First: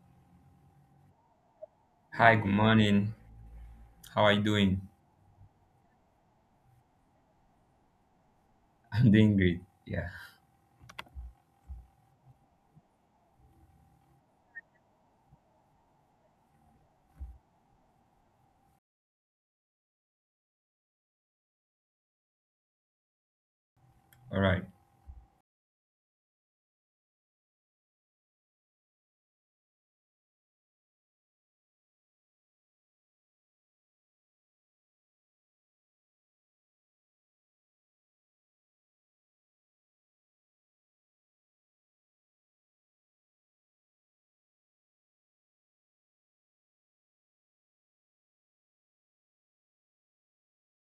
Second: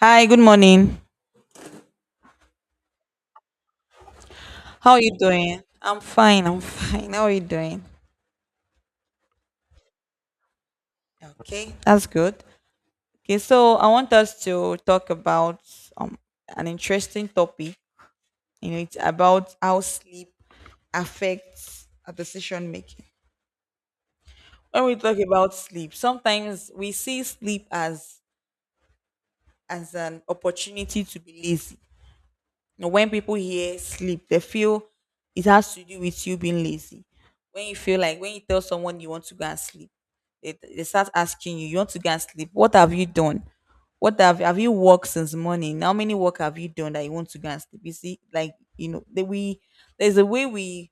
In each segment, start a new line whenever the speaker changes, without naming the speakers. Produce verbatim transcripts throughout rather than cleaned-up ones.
Hi, good morning.
Hi, good morning. How are you doing?
How are you doing? I'm fine, I'm fine. How are you doing?
I'm doing great. Yeah.
Okay, that's good. Okay, so I want us to talk about um an interesting topic. You know, it's about how sleep affects our decision making.
All right.
When we talk about sleep, sometimes we see sleep as as an opportunity to be lazy. Now, when people hear sleep, they feel it has to do with you being lazy. When you feel like when you tell someone you want to go and sleep, they, they start asking you, you want to go and sleep. What have you done? What have have you worked since morning? How many work have you done that you want to go and sleep? You see, like you know, that we there's a way we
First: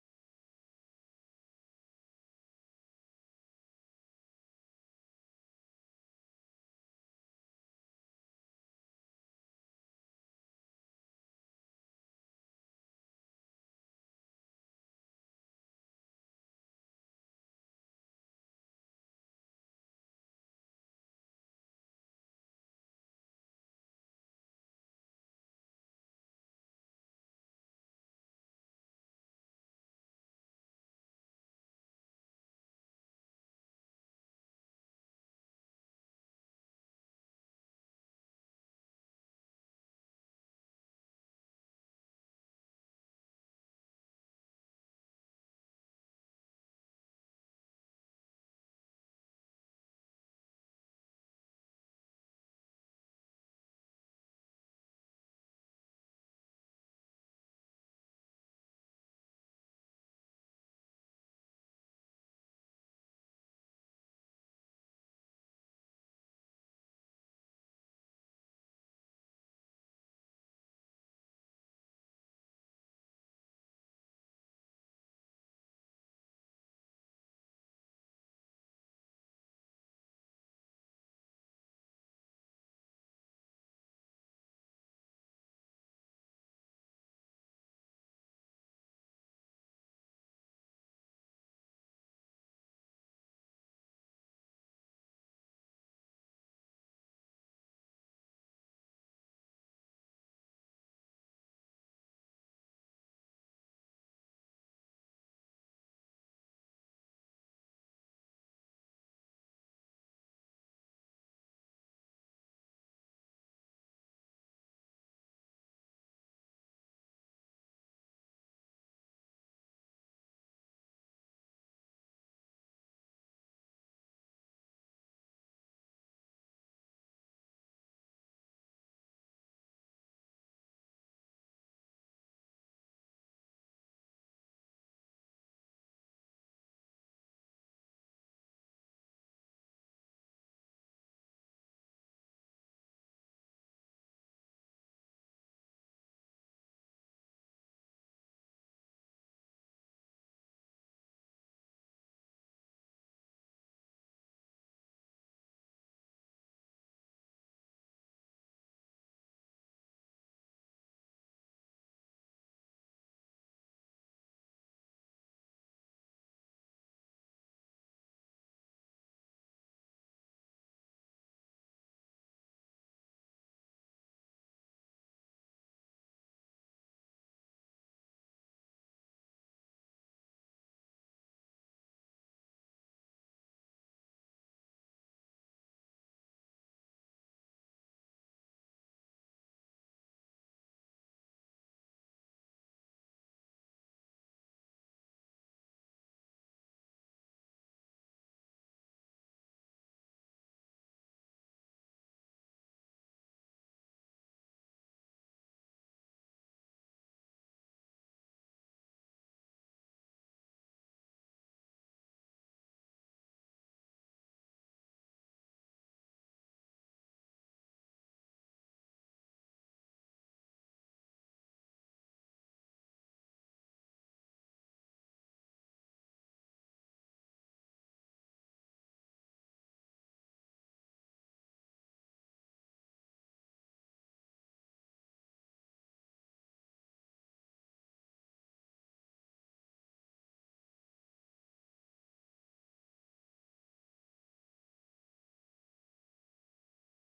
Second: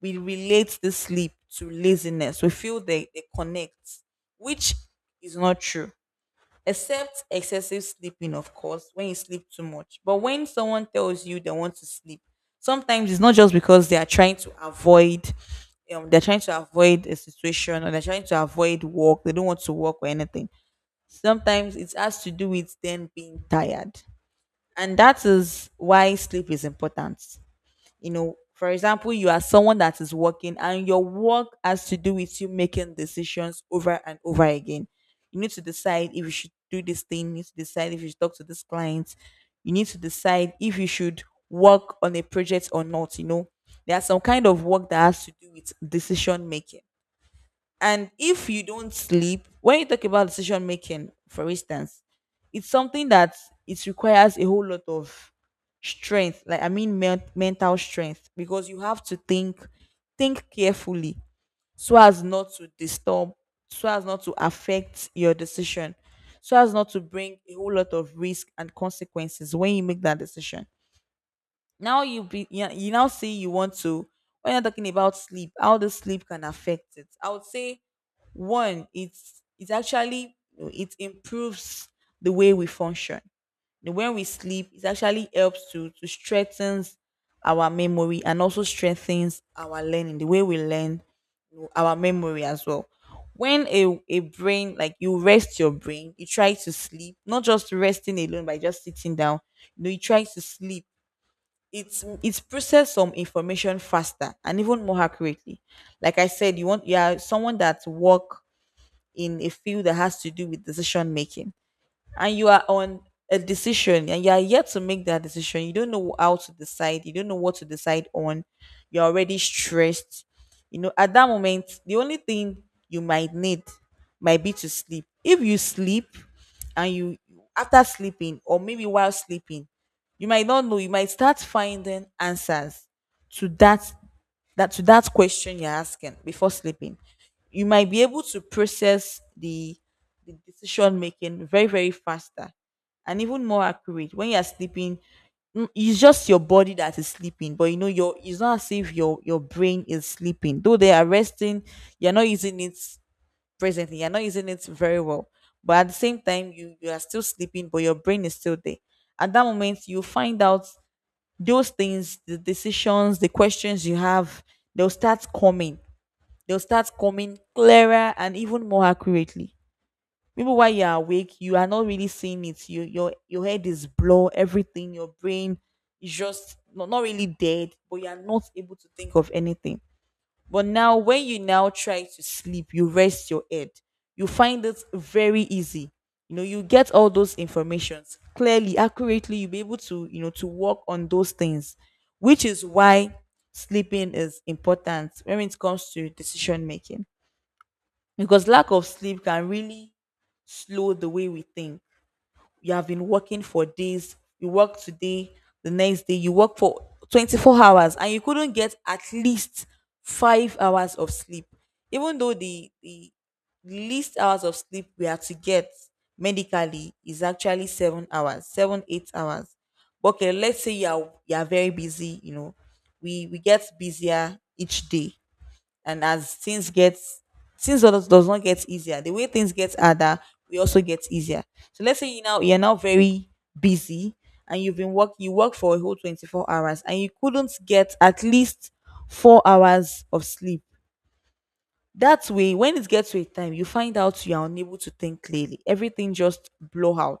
we relate the sleep to laziness. We feel they, they connect, which is not true except excessive sleeping, of course, when you sleep too much. But when someone tells you they want to sleep, sometimes it's not just because they are trying to avoid, um, they're trying to avoid a situation or they're trying to avoid work. They don't want to work or anything. Sometimes it has to do with them being tired, and that is why sleep is important. You know, for example, you are someone that is working and your work has to do with you making decisions over and over again. You need to decide if you should do this thing, you need to decide if you should talk to this client, you need to decide if you should work on a project or not. You know, there's some kind of work that has to do with decision making. And if you don't sleep, when you talk about decision making, for instance, it's something that it requires a whole lot of strength. Like I mean, men- mental strength because you have to think, think carefully so as not to disturb, so as not to affect your decision, so as not to bring a whole lot of risk and consequences when you make that decision. Now you be you you now say you want to when you're talking about sleep, how the sleep can affect it. I would say one, it's it's actually it improves the way we function. You know, when we sleep, it actually helps to to strengthens our memory and also strengthens our learning, the way we learn, you know, our memory as well. When a, a brain, like you rest your brain, you try to sleep, not just resting alone by just sitting down, you know, you try to sleep, it's it's process some information faster and even more accurately. Like I said, you want you are someone that work in a field that has to do with decision making, and you are on a decision and you are yet to make that decision, you don't know how to decide, you don't know what to decide on, you're already stressed. You know, at that moment the only thing you might need might be to sleep. If you sleep and you after sleeping or maybe while sleeping, you might not know, you might start finding answers to that that to that question you're asking before sleeping, you might be able to process the, the decision making very, very faster and even more accurate. When you're sleeping, mm, it's just your body that is sleeping, but you know, your it's not as if your your brain is sleeping. Though they are resting, you're not using it presently, you're not using it very well. But at the same time, you, you are still sleeping, but your brain is still there. At that moment, you find out those things, the decisions, the questions you have, they'll start coming. They'll start coming clearer and even more accurately. Maybe while you're awake, you are not really seeing it. You, your your head is blur, everything, your brain is just not, not really dead, but you are not able to think of anything. But now, when you now try to sleep, you rest your head. You find it very easy. You know, you get all those informations clearly, accurately. You'll be able to, you know, to work on those things, which is why sleeping is important when it comes to decision making. Because lack of sleep can really slow the way we think. You have been working for days, you work today, the next day you work for twenty-four hours and you couldn't get at least five hours of sleep. Even though the the least hours of sleep we are to get medically is actually seven hours, seven eight hours. Okay, let's say you are you are very busy, you know, we we get busier each day. And as things get, things does, does not get easier, the way things get harder, we also get easier. So let's say you now you're now very busy and you've been work you work for a whole twenty-four hours and you couldn't get at least four hours of sleep. That way, when it gets to a time, you find out you are unable to think clearly. Everything just blow out.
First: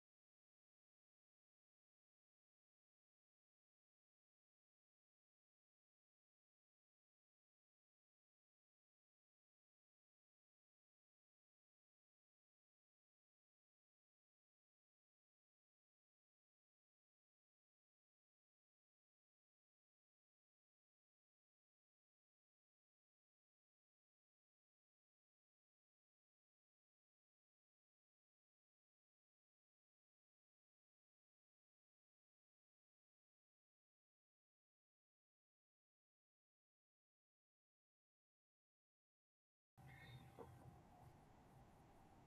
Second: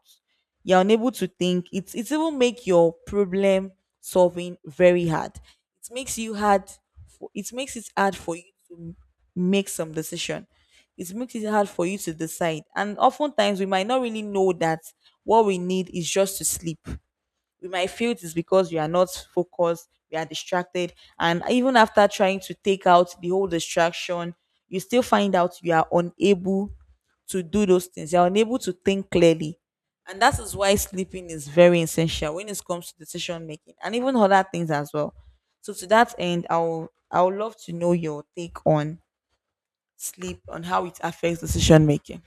You're unable to think. It's it even make your problem solving very hard. It makes you hard. For, it makes it hard for you to make some decision. It makes it hard for you to decide. And oftentimes, we might not really know that what we need is just to sleep. We might feel it's because we are not focused, we are distracted, and even after trying to take out the whole distraction, you still find out you are unable to do those things. You are unable to think clearly. And that is why sleeping is very essential when it comes to decision making and even other things as well. So to that end, I'll I would love to know your take on sleep, on how it affects decision making.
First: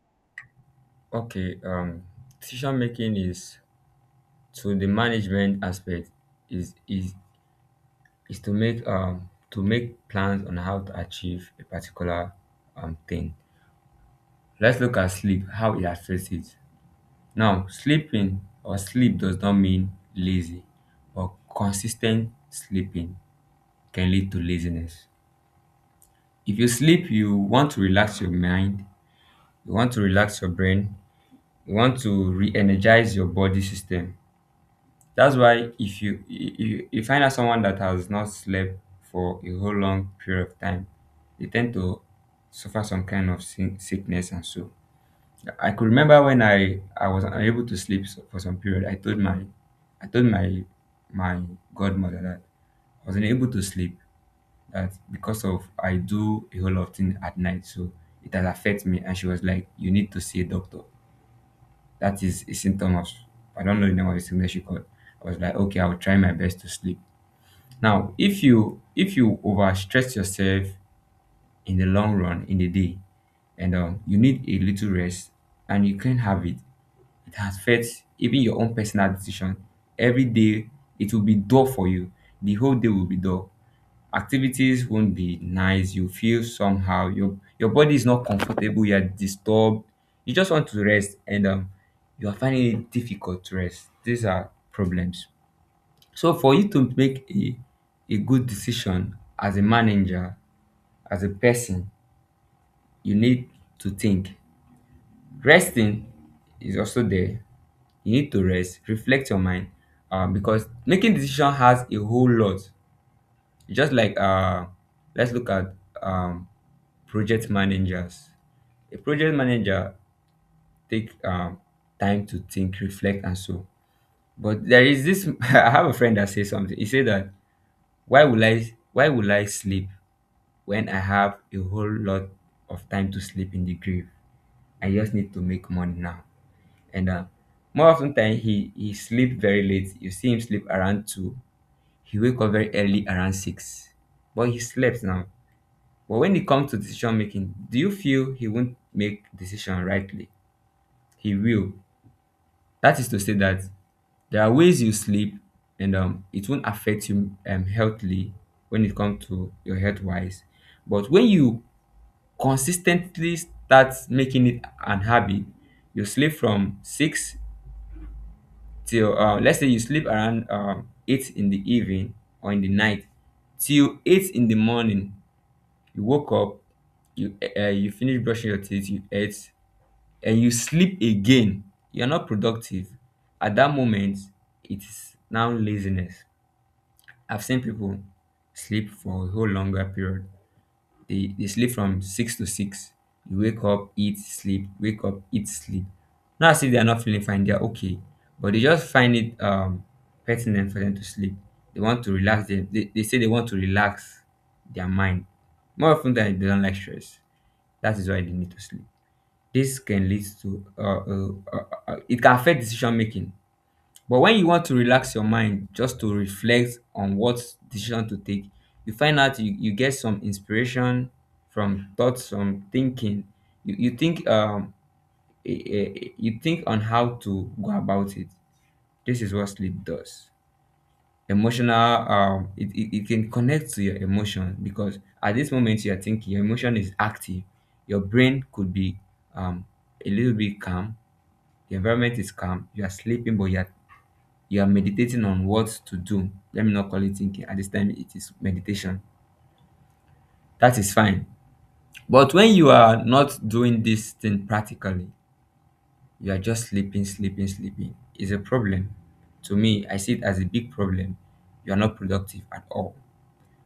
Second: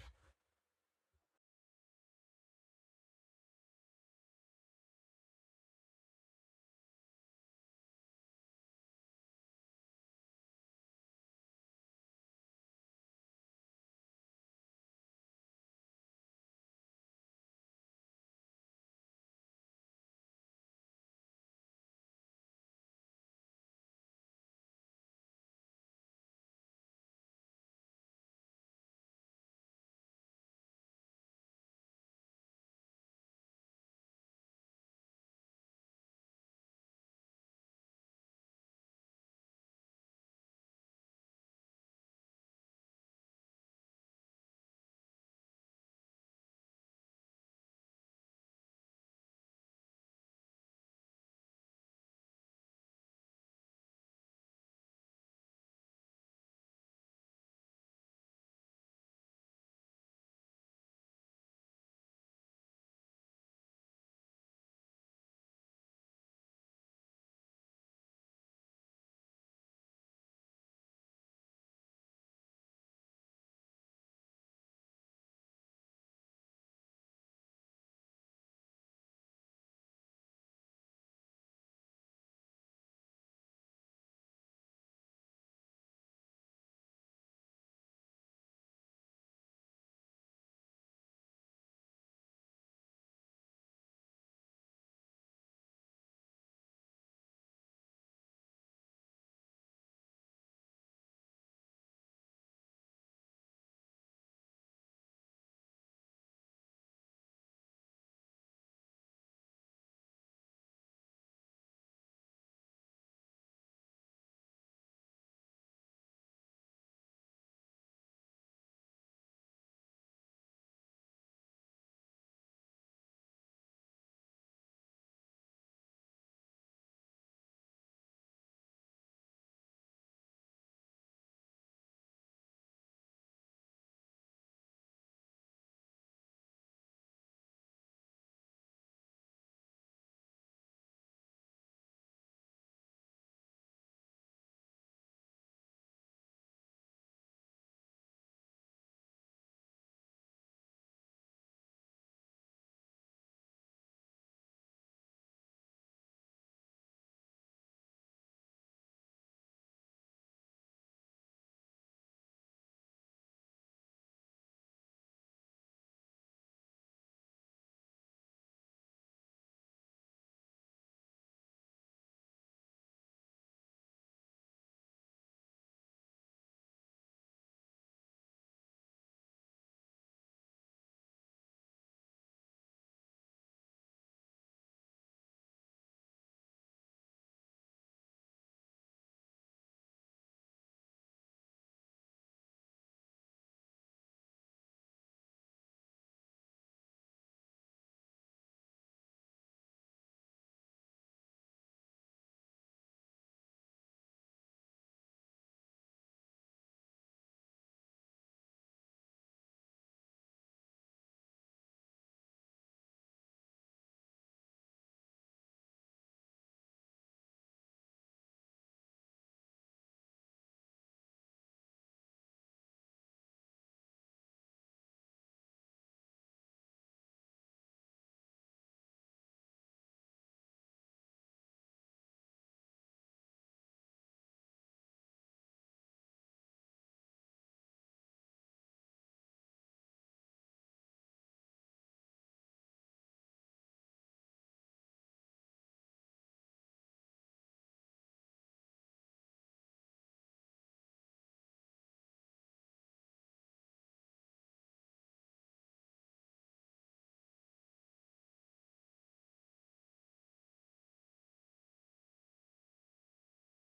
Okay. Um, decision making is to the management aspect is is is to make um to make plans on how to achieve a particular um thing. Let's look at sleep, how it affects it. Now, sleeping or sleep does not mean lazy, but consistent sleeping can lead to laziness. If you sleep, you want to relax your mind, you want to relax your brain, you want to re-energize your body system. That's why if you you, you find out someone that has not slept for a whole long period of time, they tend to suffer some kind of sick- sickness and so. I could remember when I I was unable to sleep s- for some period. I told my I told my my godmother that I wasn't able to sleep that because of I do a whole lot of things at night, so it has affected me. And she was like, "You need to see a doctor." That is a symptom of, I don't know the name of the sickness you call. I was like, okay, I'll try my best to sleep. Now, if you if you overstress yourself in the long run in the day, and um, you need a little rest, and you can't have it, it affects even your own personal decision. Every day, it will be dull for you. The whole day will be dull, activities won't be nice. You feel somehow, your your body is not comfortable, you are disturbed, you just want to rest, and um, you are finding it difficult to rest. These are problems. So for you to make a a good decision as a manager, as a person, you need to think. Resting is also there. You need to rest, reflect your mind, uh, because making decision has a whole lot. Just like uh let's look at um project managers. A project manager take um time to think, reflect, and so. But there is this, I have a friend that says something. He said that, why will i why will i sleep when I have a whole lot of time to sleep in the grave? I just need to make money now. And uh, more often than, he he sleep very late. You see him sleep around two, he wake up very early around six, but he slept now. But when it comes to decision making, do you feel he won't make decision rightly? He will. That is to say that there are ways you sleep and um, it won't affect you um, healthily when it comes to your health wise. But when you consistently start making it an habit, you sleep from six till uh, let's say you sleep around um, eight in the evening or in the night till eight in the morning, you woke up, you uh, you finish brushing your teeth, you ate, and you sleep again, you're not productive at that moment. It's now laziness. I've seen people sleep for a whole longer period. They, they sleep from six to six. You wake up, eat, sleep, wake up, eat, sleep. Not as if they're not feeling fine, they're okay, but they just find it um pertinent for them to sleep. They want to relax them, they, they say they want to relax their mind. More often than, they don't like stress, that is why they need to sleep. This can lead to uh, uh, uh, uh, uh, it can affect decision making. But when you want to relax your mind just to reflect on what decision to take, you find out you, you get some inspiration from thoughts, from thinking. You, you think um eh, eh, eh, you think on how to go about it. This is what sleep does. Emotional, um it, it, it can connect to your emotion, because at this moment you are thinking, your emotion is active, your brain could be um a little bit calm, the environment is calm. You are sleeping, but you are you are meditating on what to do. Let me not call it thinking, at this time it is meditation. That is fine. But when you are not doing this thing practically, you are just sleeping, sleeping. Sleeping is a problem. To me, I see it as a big problem. You are not productive at all.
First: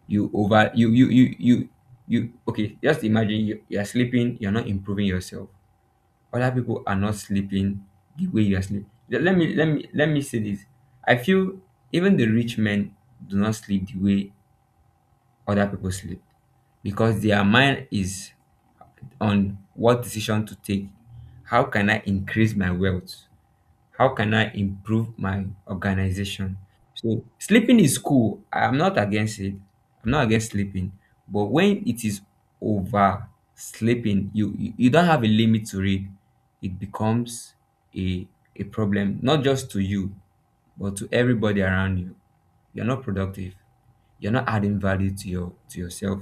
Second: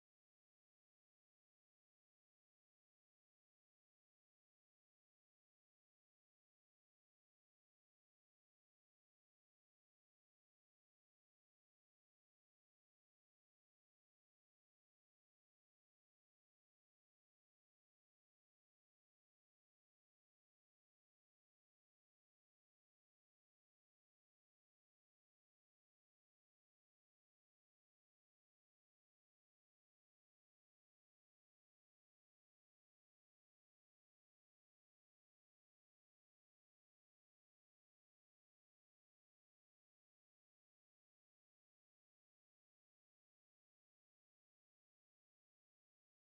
You over you you you you you okay, just imagine you, you are sleeping, you're not improving yourself. Other people are not sleeping the way you are sleeping. Let me let me let me say this. I feel even the rich men do not sleep the way other people sleep, because their mind is on what decision to take. How can I increase my wealth? How can I improve my organization? So sleeping is cool. I'm not against it. I'm not against sleeping. But when it is over sleeping, you you you don't have a limit to it. It becomes a a problem, not just to you, but to everybody around you. You're not productive. You're not adding value to your to yourself.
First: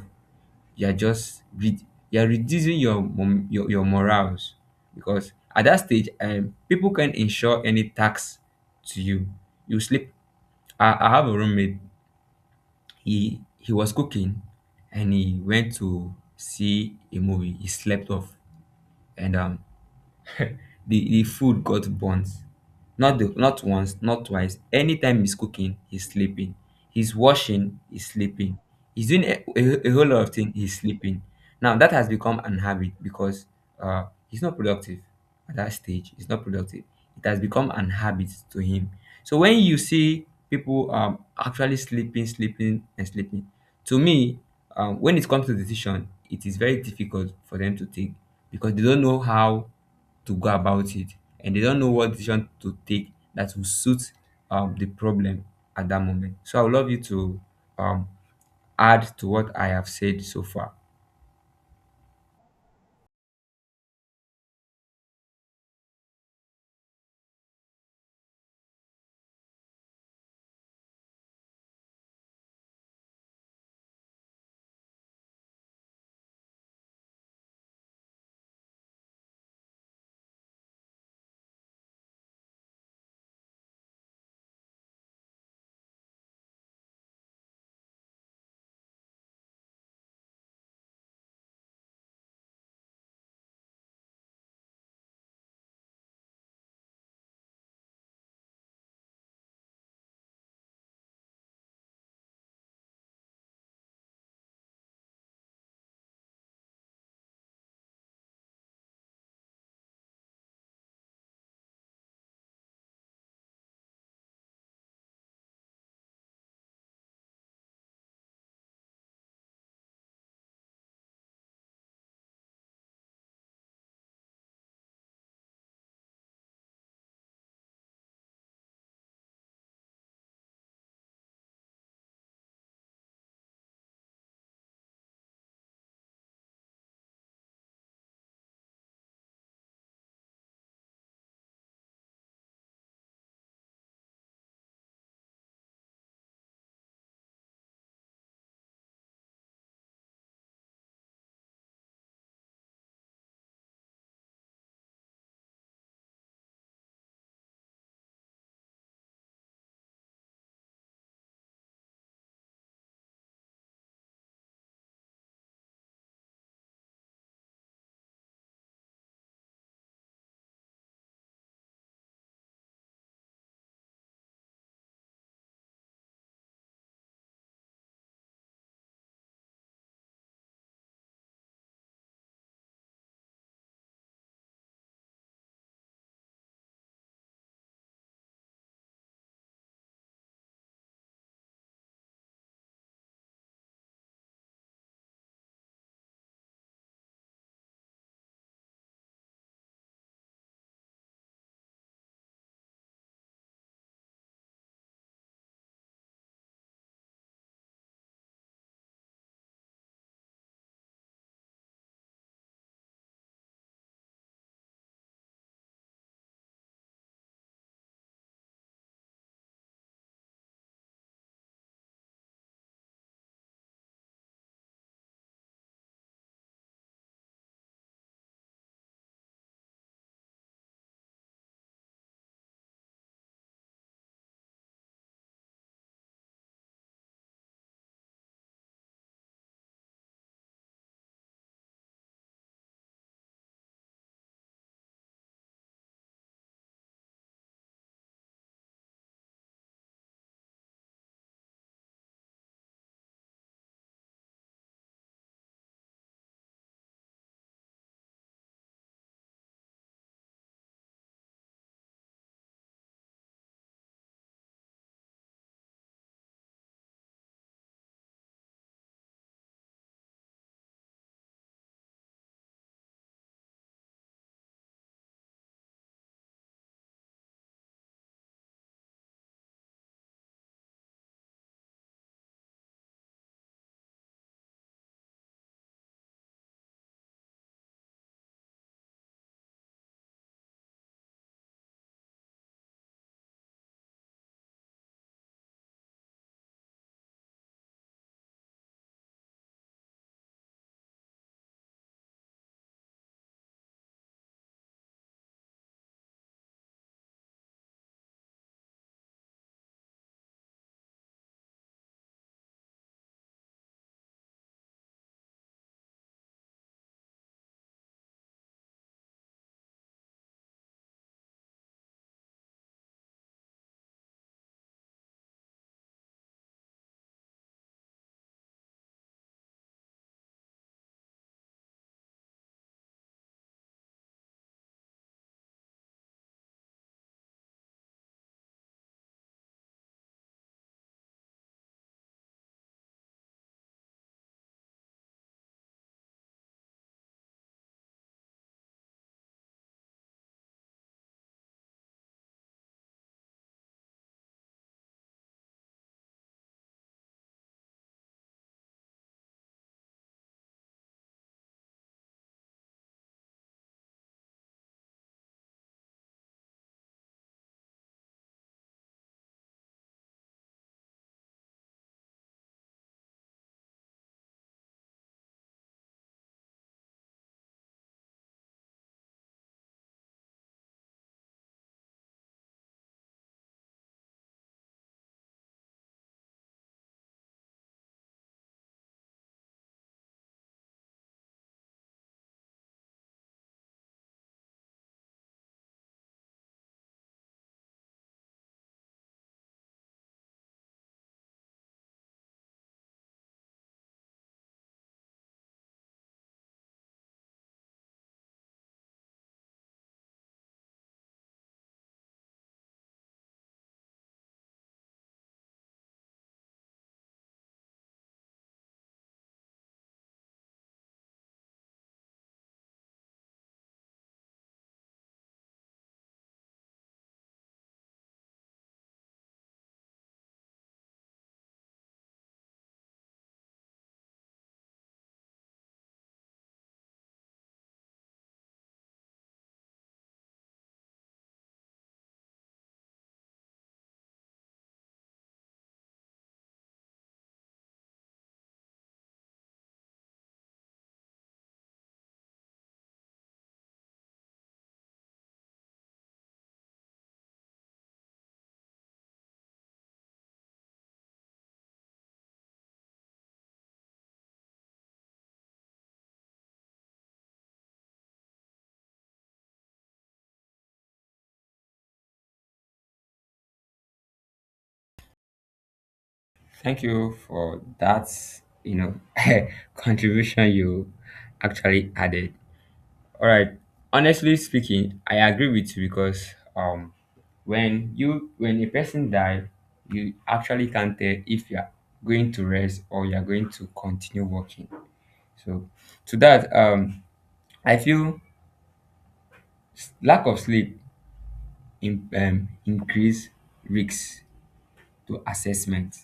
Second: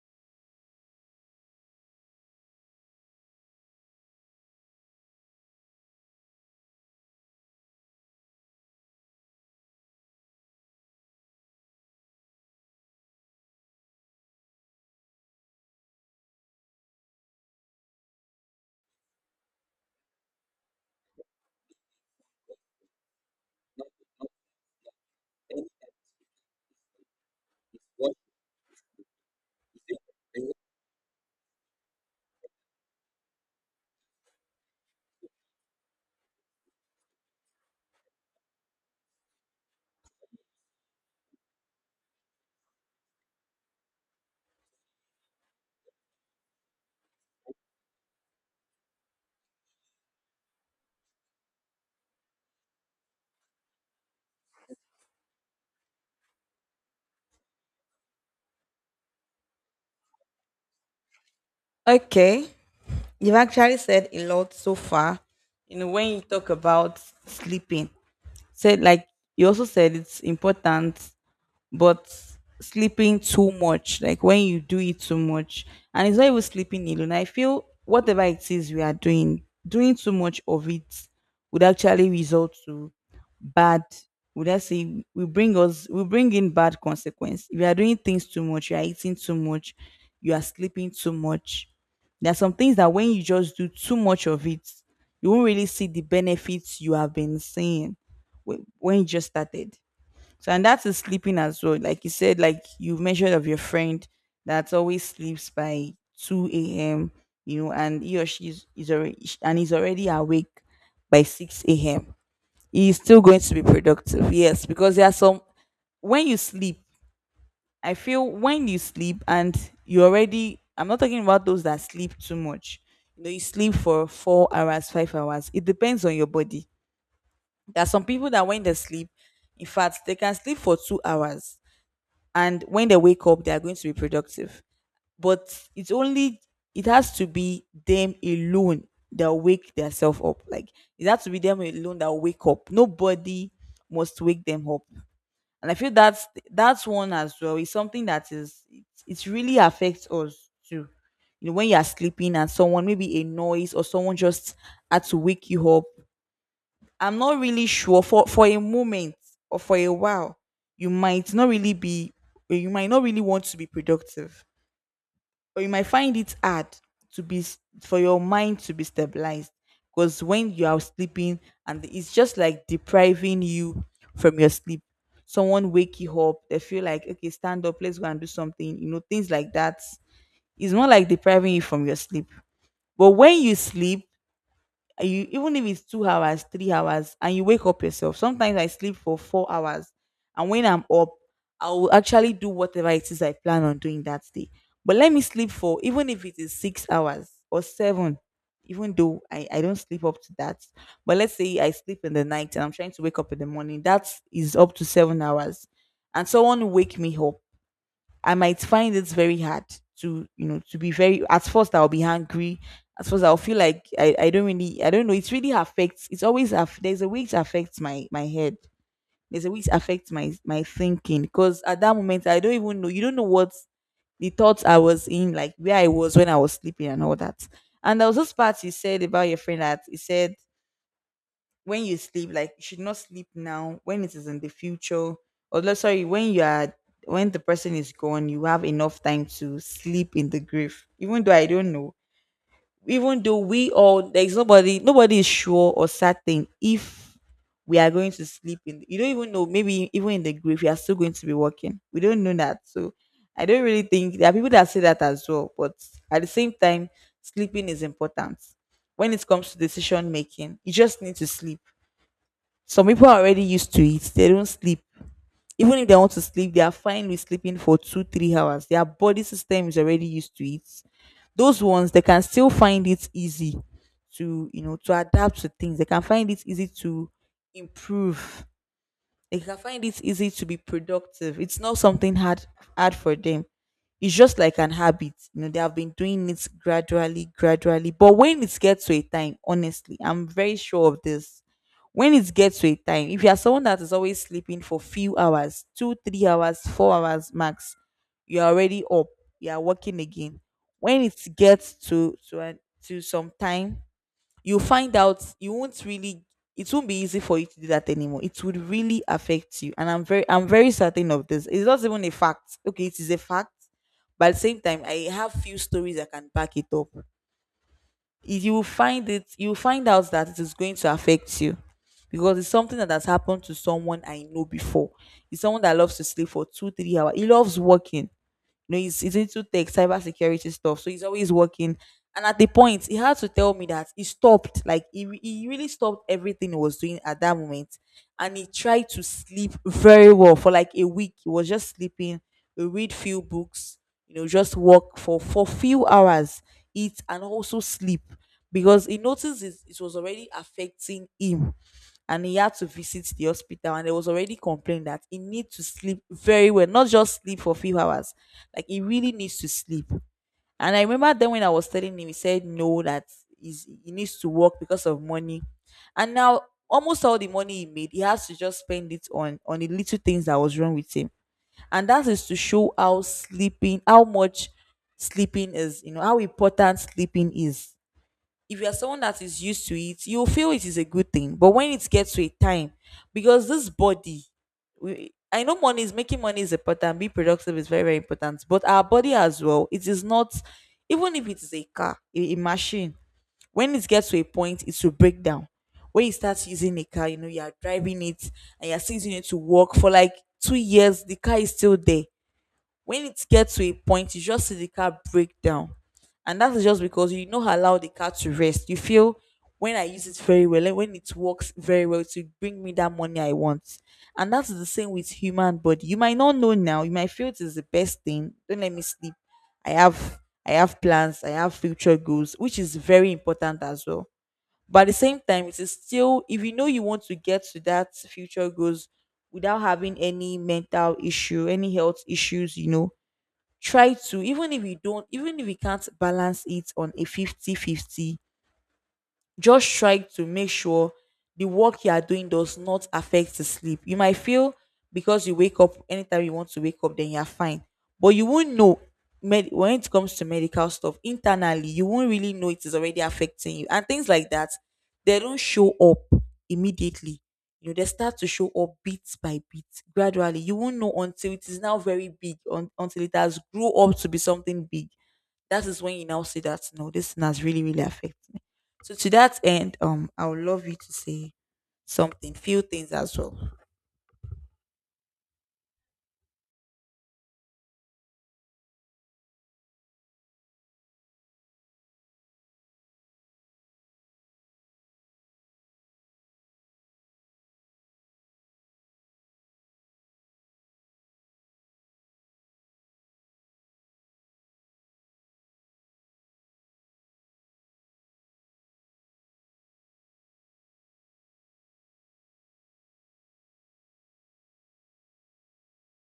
You're just re- you're reducing your, mom- your your morals, because at that stage um people can insure any tax to you. You sleep. i, I have a roommate. he he was cooking and he went to see a movie, he slept off, and um the the food got burnt. not the not once, not twice, anytime he's cooking, he's sleeping. He's washing, he's sleeping. He's doing a, a, a whole lot of things, he's sleeping. Now that has become an habit, because uh he's not productive. At that stage, he's not productive. It has become an habit to him. So when you see people um actually sleeping, sleeping, and sleeping, to me, um, when it comes to decision, it is very difficult for them to take, because they don't know how to go about it, and they don't know what decision to take that will suit um, the problem at that moment. So I would love you to um, add to what I have said so far.
Okay. You've actually said a lot so far. You know, when you talk about sleeping, said like you also said it's important, but sleeping too much, like when you do it too much. And it's not even sleeping alone, I feel whatever it is we are doing, doing too much of it would actually result to bad. Would I say we bring us we bring in bad consequence? If you are doing things too much, you are eating too much, you are sleeping too much. There are some things that when you just do too much of it, you won't really see the benefits you have been seeing wh- when you just started. So, and that is sleeping as well. Like you said, like you mentioned of your friend that always sleeps by two a m. You know, and he or she is, is already and is already awake by six a m. He is still going to be productive. Yes, because there are some when you sleep. I feel when you sleep and you already. I'm not talking about those that sleep too much. You know, you sleep for four hours, five hours. It depends on your body. There are some people that when they sleep, in fact, they can sleep for two hours and when they wake up they are going to be productive. But it's only it has to be them alone that wake themselves up. Like, it has to be them alone that wake up, nobody must wake them up. And I feel that's that's one as well, it's something that is it, it really affects us too. You know, when you are sleeping and someone, maybe a noise or someone just had to wake you up, I'm not really sure for for a moment or for a while you might not really be, or you might not really want to be productive, or you might find it hard to be s- for your mind to be stabilized. Because when you are sleeping and it's just like depriving you from your sleep, someone wake you up, they feel like, okay, stand up, let's go and do something, you know, things like that. It's not like depriving you from your sleep, but when you sleep and you, even if it's two hours, three hours, and you wake up yourself, sometimes I sleep for four hours and when I'm up I will actually do whatever it is I plan on doing that day. But let me sleep for even if it is six hours or seven, even though i, I don't sleep up to that, but let's say I sleep in the night and I'm trying to wake up in the morning, that is up to seven hours, and someone wake me up, I might find it very hard to, you know, to be very, at first I'll be hungry. At first I'll feel like I, I don't really I don't know. It really affects it's always aff- there's a way it affects my my head. There's a way it affects my my thinking. Because at that moment I don't even know you don't know what the thoughts I was in, like where I was when I was sleeping and all that. And there was this part you said about your friend that he said when you sleep, like you should not sleep now when it is in the future. Or let sorry, when you are when the person is gone, you have enough time to sleep in the grave. Even though I don't know. Even though we all there's nobody nobody is sure or certain if we are going to sleep in you don't even know, maybe even in the grave, we are still going to be working. We don't know that. So I don't really think there are people that say that as well, but at the same time, sleeping is important. When it comes to decision making, you just need to sleep. Some people are already used to it. They don't sleep. Even if they want to sleep, they are fine with sleeping for two, three hours. Their body system is already used to it. Those ones they can still find it easy to, you know, to adapt to things. They can find it easy to improve, they can find it easy to be productive. It's not something hard hard for them. It's just like an habit. You know, they have been doing it gradually, gradually. But when it gets to a time, honestly, I'm very sure of this. When it gets to a time, if you are someone that is always sleeping for few hours, two, three hours, four hours max, you're already up. You are working again. When it gets to to an- to some time, you find out you won't really it won't be easy for you to do that anymore. It would really affect you, and i'm very I'm very certain of this. It's not even a fact. Okay, it is a fact, but at the same time I have few stories that can back it up. If you find it You find out that it is going to affect you because it's something that has happened to someone I know before. It's someone that loves to sleep for two three hours. He loves working. You know, he's, he's into tech, cybersecurity stuff. So he's always working. And at the point, he had to tell me that he stopped. Like, he, re- he really stopped everything he was doing at that moment. And he tried to sleep very well for like a week. He was just sleeping, read few books, you know, just work for, for few hours, eat, and also sleep because he noticed it, it was already affecting him, and he had to visit the hospital, and there was already complained that he needs to sleep very well, not just sleep for a few hours. Like he really needs to sleep. And I remember then when I was telling him he said no that he's, he needs to work because of money. And now almost all the money he made he has to just spend it on on the little things that was wrong with him. And that is to show how sleeping how much sleeping is, you know, how important sleeping is. If you're someone that is used to it, you'll feel it is a good thing. But when it gets to a time, because this body, we, I know money is making money is important, be productive is very, very important. But our body as well, it is not, even if it is a car, a, a machine, when it gets to a point, it will break down. When you start using a car, you know, you're driving it and you're still using it to work for like two years, the car is still there. When it gets to a point, you just see the car break down. And that is just because you not allow the car to rest. You feel when I use it very well, and when it works very well, to bring me that money I want. And that's the same with human body. You might not know now. You might feel it is the best thing. Don't let me sleep. I have I have plans. I have future goals, which is very important as well. But at the same time, it is still if you know you want to get to that future goals without having any mental issue, any health issues, you know, try to even if you don't, even if you can't balance it on a fifty-fifty, just try to make sure the work you are doing does not affect the sleep. You might feel because you wake up anytime you want to wake up, then you're fine. But you won't know, med- when it comes to medical stuff internally, you won't really know it is already affecting you. And things like that, they don't show up immediately. You know, they start to show up bit by bit, gradually. You won't know until it is now very big, un- until it has grew up to be something big, that is when you now say that no, this thing has really, really affected me. So to that end, um, I would love you to say something, few things as well.
Thank you for that, you know, contribution you actually added. All right. Honestly speaking, I agree with you because um, when you, when a person dies, you actually can't tell if you are going to rest or you are going to continue working. So to that, um, I feel s- lack of sleep in, um, increase risks to assessment.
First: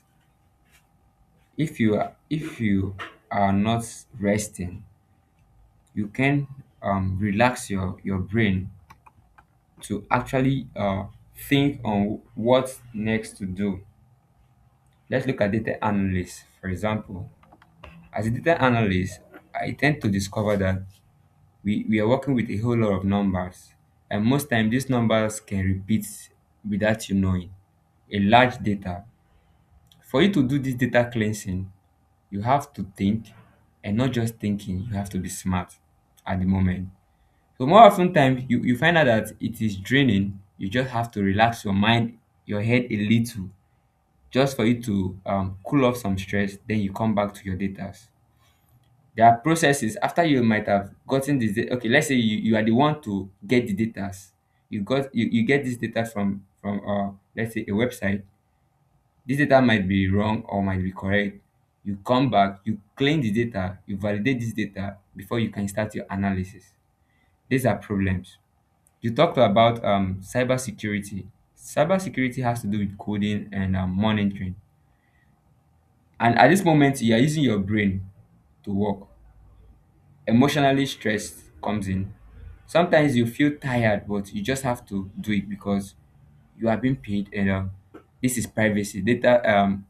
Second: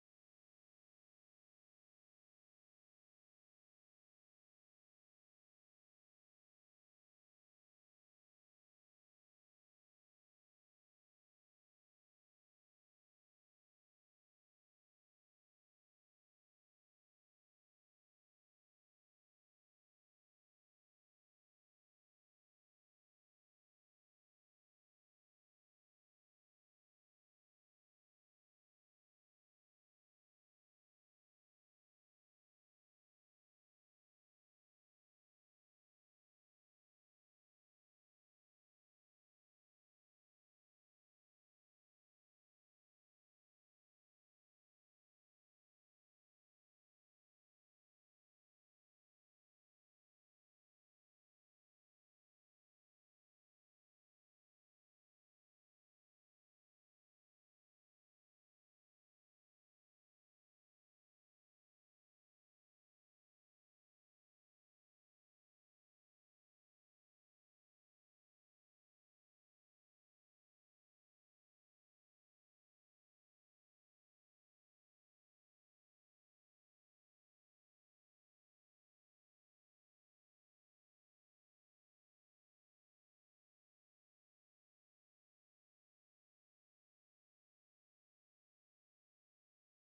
If you are- if you are not resting, you can um, relax your your brain to actually uh, think on what next to do. Let's look at data analysts, for example. As a data analyst, I tend to discover that we, we are working with a whole lot of numbers, and most time these numbers can repeat without you knowing. A large data, for you to do this data cleansing, you have to think, and not just thinking, you have to be smart at the moment. So more often time, you, you find out that it is draining. You just have to relax your mind, your head a little, just for you to um, cool off some stress, then you come back to your data. There are processes after you might have gotten this da- okay, let's say you, you are the one to get the data. You got you, you get this data from from uh let's say a website. This data might be wrong or might be correct. You come back, you clean the data, you validate this data before you can start your analysis. These are problems. You talked about um cybersecurity. Cybersecurity has to do with coding and um, monitoring. And at this moment, you are using your brain to work. Emotionally stressed comes in. Sometimes you feel tired, but you just have to do it because you are being paid, and um, this is privacy. Data, um,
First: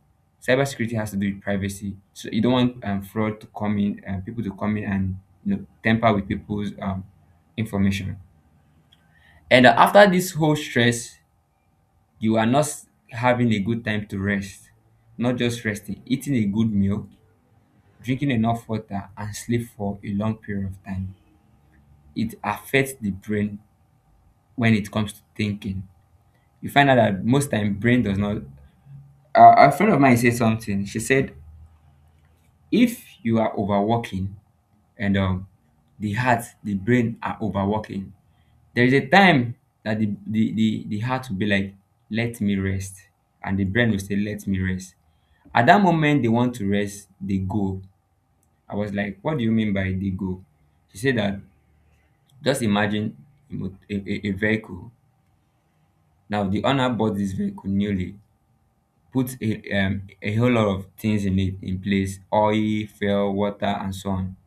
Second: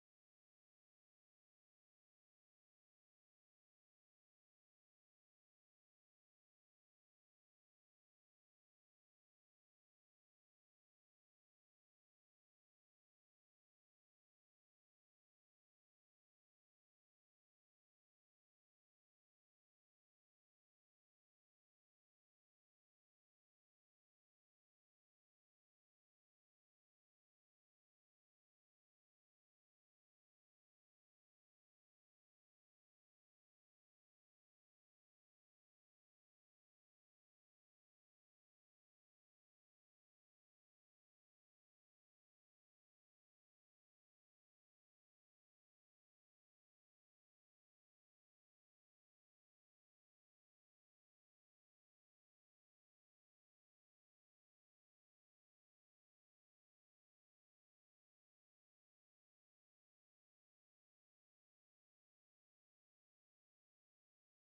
cybersecurity has to do with privacy. So you don't want um, fraud to come in, and people to come in and, you know, tamper with people's um, information. And uh, after this whole stress, you are not s- having a good time to rest. Not just resting, eating a good meal, drinking enough water, and sleep for a long period of time. It affects the brain when it comes to thinking. You find out that most time brain does not. Uh, a friend of mine said something. She said, if you are overworking and um, the heart, the brain are overworking, there is a time that the, the, the, the heart will be like, let me rest. And the brain will say, let me rest. At that moment, they want to rest, they go. I was like, what do you mean by they go? She said that, just imagine a, mo- a, a a vehicle. Now, the owner bought this vehicle newly, put a um, a whole lot of things in it in place, oil, fuel, water and so on.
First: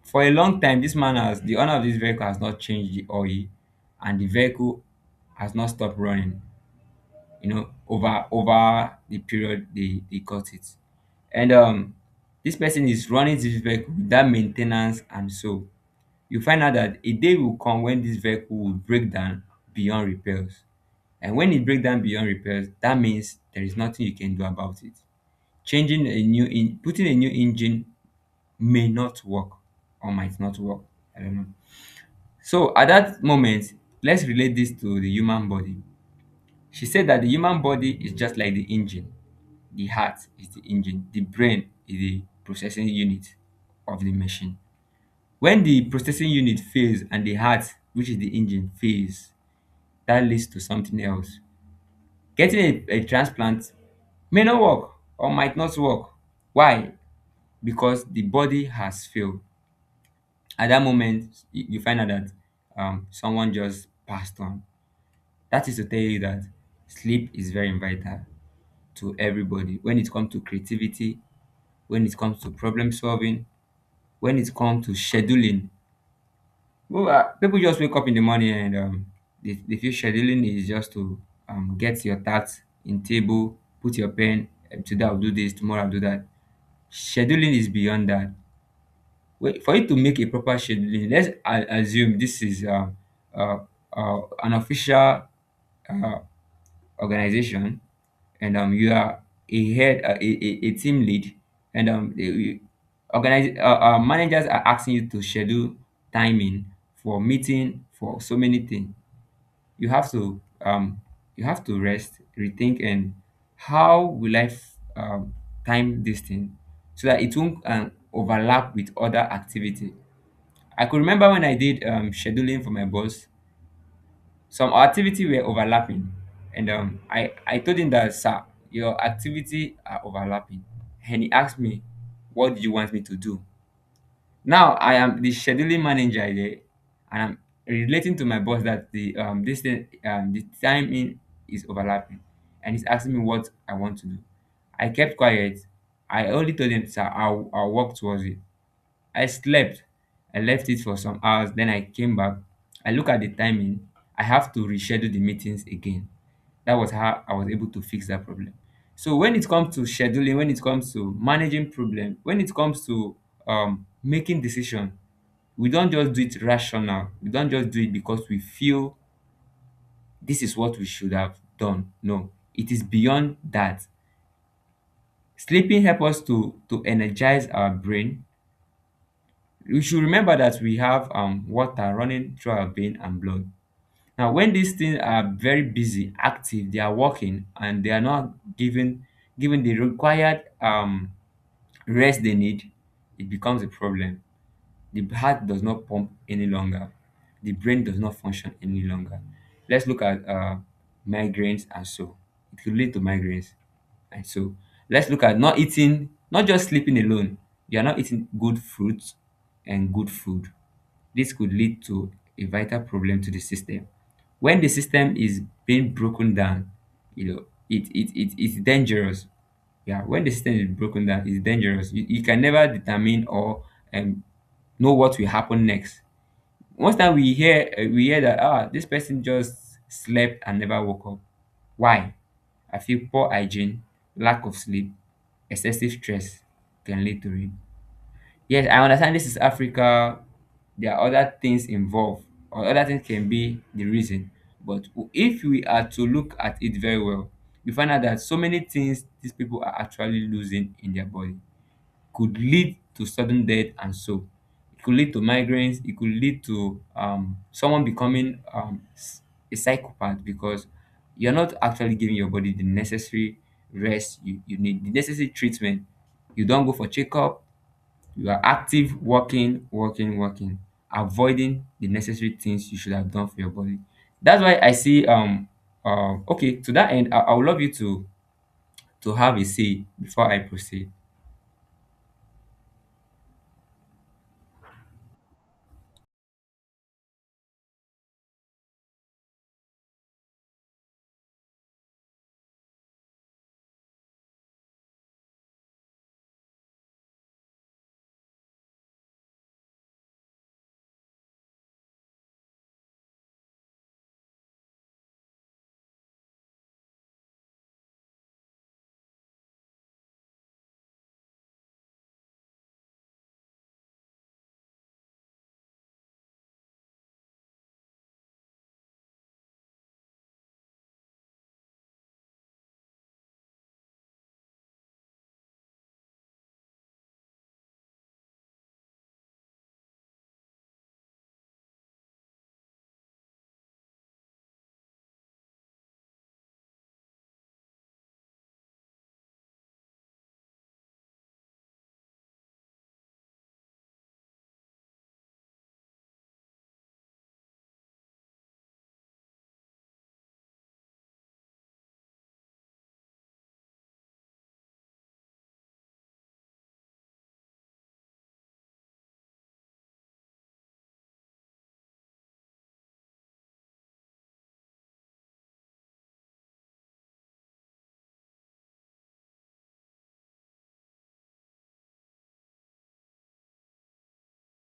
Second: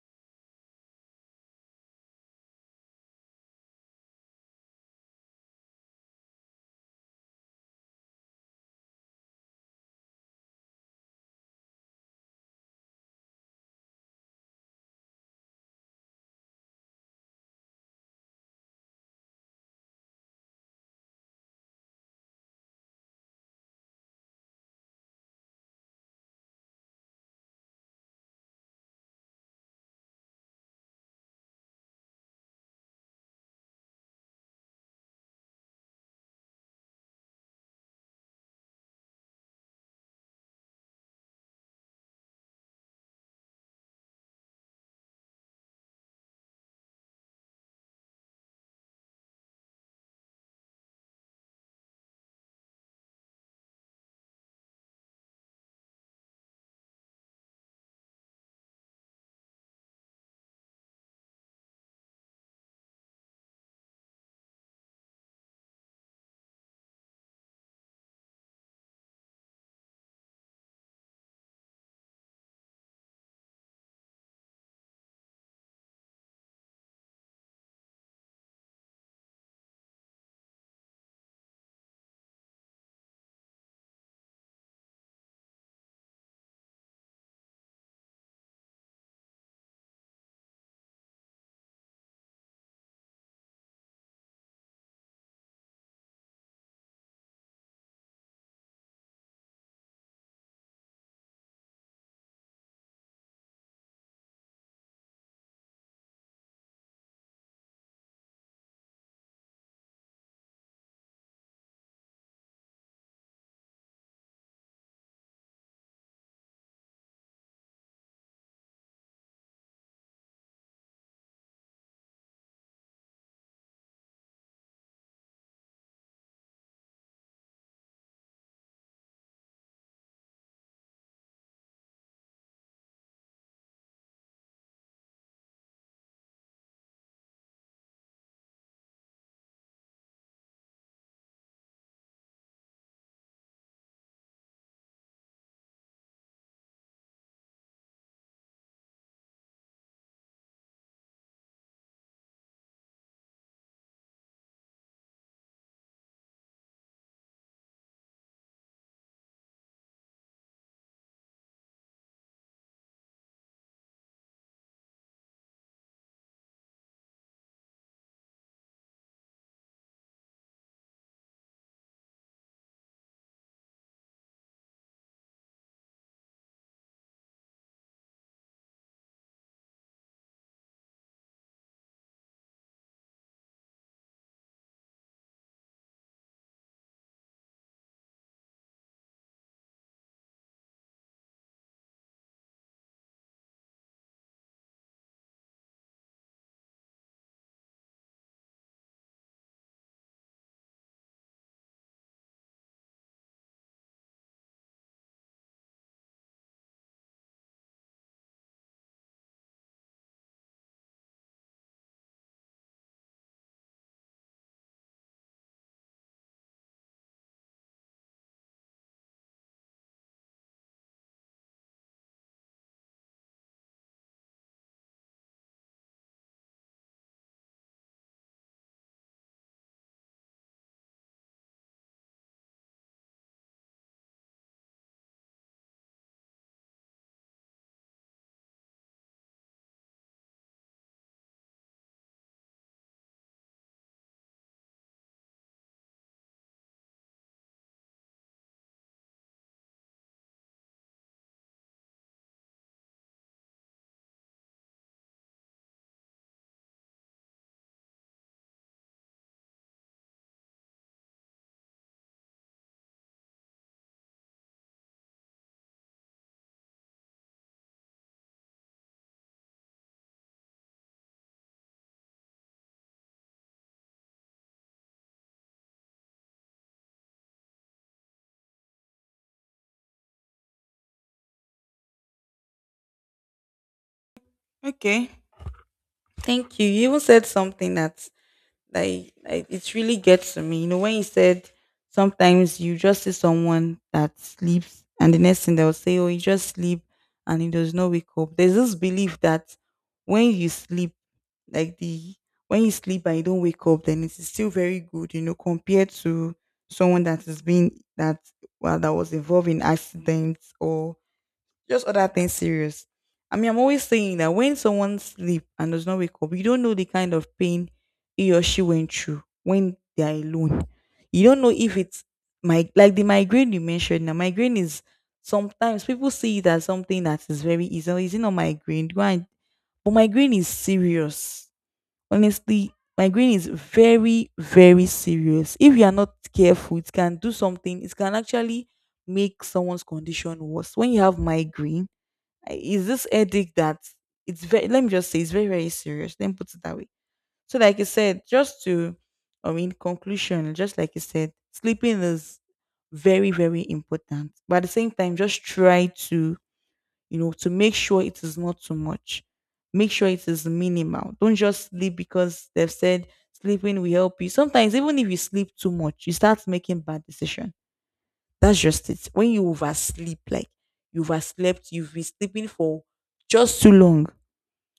For a long time, this man has the owner of this vehicle has not changed the oil, and the vehicle has not stopped running, you know, over over the period they they got it. And um This person is running this vehicle without maintenance, and so you find out that a day will come when this vehicle will break down beyond repairs. And when it break down beyond repairs, that means there is nothing you can do about it. Changing a new in Putting a new engine may not work or might not work, I don't know. So at that moment, let's relate this to the human body. She said that the human body is just like the engine. The heart is the engine, the brain is the processing unit of the machine. When the processing unit fails and the heart, which is the engine, fails, that leads to something else. Getting a, a transplant may not work or might not work. Why? Because the body has failed. At that moment, you, you find out that um, someone just passed on. That is to tell you that sleep is very vital to everybody when it comes to creativity, when it comes to problem solving, when it comes to scheduling. Well, uh, people just wake up in the morning and um, they, they feel scheduling is just to um, get your tasks in table, put your pen, eh, today I'll do this, tomorrow I'll do that. Scheduling is beyond that. Well, for you to make a proper scheduling, let's a- assume this is um, uh, uh, an official uh, organization, and um, you are a head, uh, a, a, a team lead, and um, the- you- organize, uh, uh, managers are asking you to schedule timing for meeting for so many things. You have to um, you have to rest, rethink, and how will I f- um, time this thing so that it won't um, overlap with other activity. I could remember when I did um, scheduling for my boss, some activity were overlapping, and um, I I told him that, sir, your activity are overlapping, and he asked me, what do you want me to do? Now I am the scheduling manager there, and I'm relating to my boss that the um this thing, um the timing is overlapping, and he's asking me what I want to do. I kept quiet. I only told him, sir, I'll, I'll work towards it. I slept. I left it for some hours, then I came back. I look at the timing. I have to reschedule the meetings again. That was how I was able to fix that problem. So when it comes to scheduling, when it comes to managing problem, when it comes to um, making decision, we don't just do it rational. We don't just do it because we feel this is what we should have done. No, it is beyond that. Sleeping helps us to to energize our brain. We should remember that we have um water running through our vein and blood. Now, when these things are very busy, active, they are working, and they are not given given the required um rest they need, it becomes a problem. The heart does not pump any longer, the brain does not function any longer. Let's look at uh migraines and so. It could lead to migraines and so. Let's look at not eating, not just sleeping alone. You are not eating good fruits and good food. This could lead to a vital problem to the system. When the system is being broken down, you know, it, it, it it's dangerous. Yeah, when the system is broken down, it's dangerous. You, you can never determine or um, know what will happen next. Most time we hear uh, we hear that, ah, this person just slept and never woke up. Why? I feel poor hygiene, lack of sleep, excessive stress can lead to it. Yes, I understand this is Africa. There are other things involved, or other things can be the reason. But if we are to look at it very well, we find out that so many things these people are actually losing in their body could lead to sudden death and so. It could lead to migraines. It could lead to um, someone becoming um, s- a psychopath because you're not actually giving your body the necessary rest you, you need, the necessary treatment. You don't go for checkup. You are active, working working working avoiding the necessary things you should have done for your body. That's why I see um um okay, to that end, i, I would love you to to have a say before I proceed.
Okay. Thank you. You even said something that, Like, like it really gets to me. You know, when you said sometimes you just see someone that sleeps and the next thing they'll say, "Oh, you just sleep and he does not wake up." There's this belief that when you sleep, like the when you sleep and you don't wake up, then it is still very good, you know, compared to someone that has been that well, that was involved in accidents or just other things serious. I mean, I'm always saying that when someone sleep and does not wake up, you don't know the kind of pain he or she went through when they are alone. You don't know if it's my like the migraine you mentioned. Now, migraine is sometimes people see it as something that is very easy. "Oh, is it not migraine? Go and" but migraine is serious. Honestly, migraine is very, very serious. If you are not careful, it can do something. It can actually make someone's condition worse. When you have migraine, I- it's this headache that it's very, let me just say, it's very, very serious. Let me put it that way. So, like I said, just to, I mean, conclusion, just like you said, sleeping is very, very important. But at the same time, just try to, you know, to make sure it is not too much. Make sure it is minimal. Don't just sleep because they've said sleeping will help you. Sometimes, even if you sleep too much, you start making bad decisions. That's just it. When you oversleep, like you overslept, you've been sleeping for just too long.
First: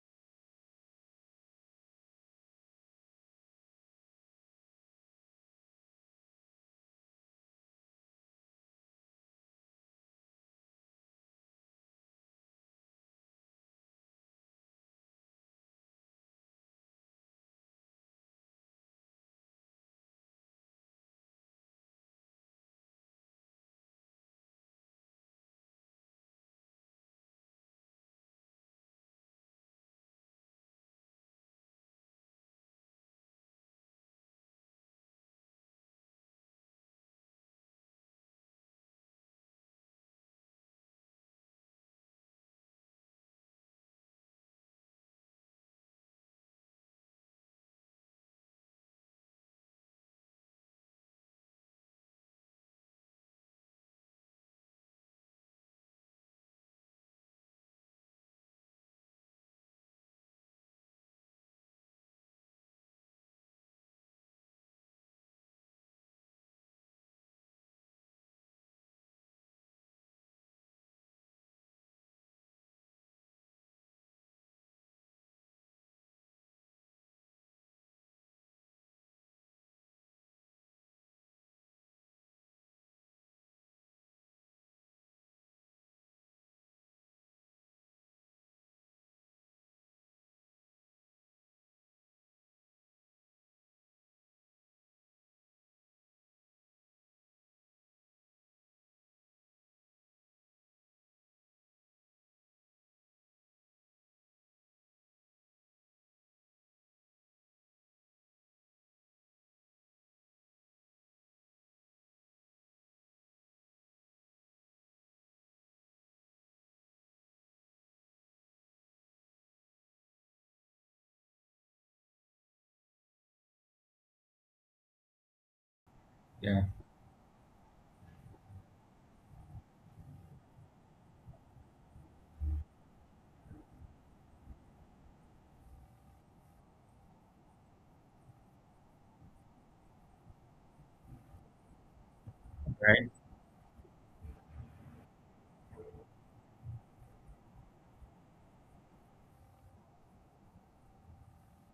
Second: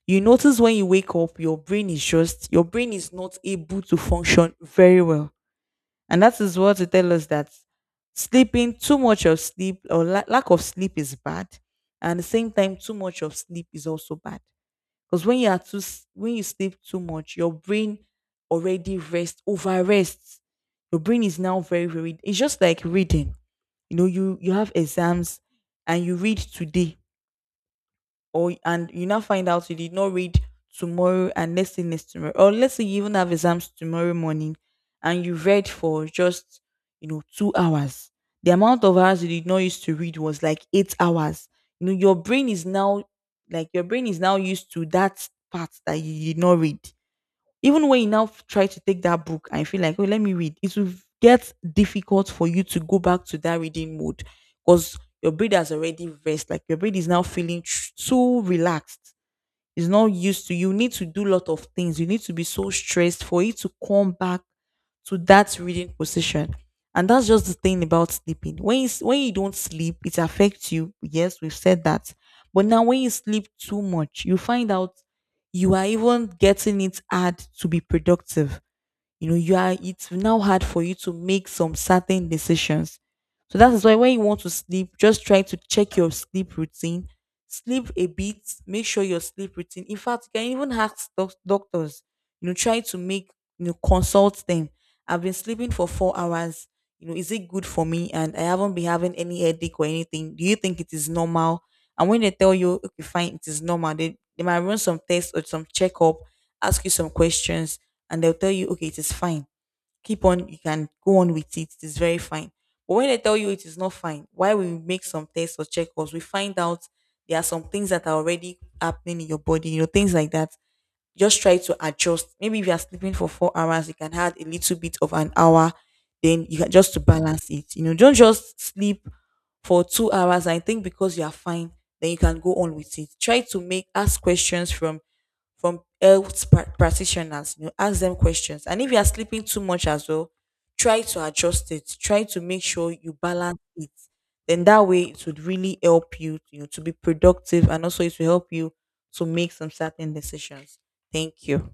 You notice when you wake up, your brain is just your brain is not able to function very well, and that is what they tell us that sleeping too much of sleep or la- lack of sleep is bad, and at the same time, too much of sleep is also bad. Because when you are too s- when you sleep too much, your brain already rests, over rests. Your brain is now very, very, it's just like reading. You know, you you have exams and you read today or and you now find out you did not read tomorrow, and let's say next tomorrow, or let's say you even have exams tomorrow morning and you read for just, you know, two hours. The amount of hours you did not used to read was like eight hours. You know, your brain is now, like your brain is now used to that part that you did not read. Even when you now f- try to take that book and you feel like, oh, let me read, it will get difficult for you to go back to that reading mode because your brain has already rest. Like your brain is now feeling tr- so relaxed, is not used to, you need to do a lot of things, you need to be so stressed for it to come back to that reading position. And that's just the thing about sleeping. When you, s- when you don't sleep it affects you, yes, we've said that. But now when you sleep too much you find out you are even getting it hard to be productive. You know, you are it's now hard for you to make some certain decisions. So that is why when you want to sleep, just try to check your sleep routine, sleep a bit, make sure your sleep routine, in fact, you can even ask doc- doctors, you know, try to make you know, consult them. I've been sleeping for four hours, you know, is it good for me? And I haven't been having any headache or anything. Do you think it is normal? And when they tell you okay, fine, it is normal, they, they might run some tests or some checkup, ask you some questions, and they'll tell you okay, it is fine, keep on, you can go on with it, it is very fine. But when they tell you it is not fine, why we make some tests or checkups, we find out there are some things that are already happening in your body, you know, things like that. Just try to adjust. Maybe if you are sleeping for four hours, you can add a little bit of an hour, then you
Yeah.
can, just to balance it, you know, don't just sleep for two hours, I think because you are fine, then you can go on with it. Try to make ask questions from from health pra- practitioners. You know, ask them questions. And if you are sleeping too much as well, try to adjust it. Try to make sure
Right.
you balance it. Then that way it would really help you, you know, to be productive and also it will help you to make some certain decisions. Thank you.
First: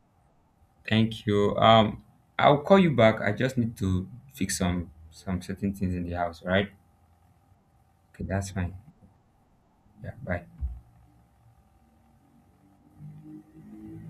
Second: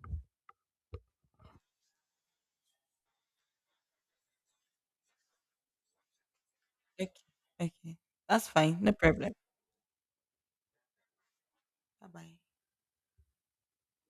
Thank you. um I'll call you back, I just need to fix some some certain things in the house, right?
Okay. Okay.
Okay,
That's
that's fine.
fine. No problem.
Yeah, bye.
Bye bye.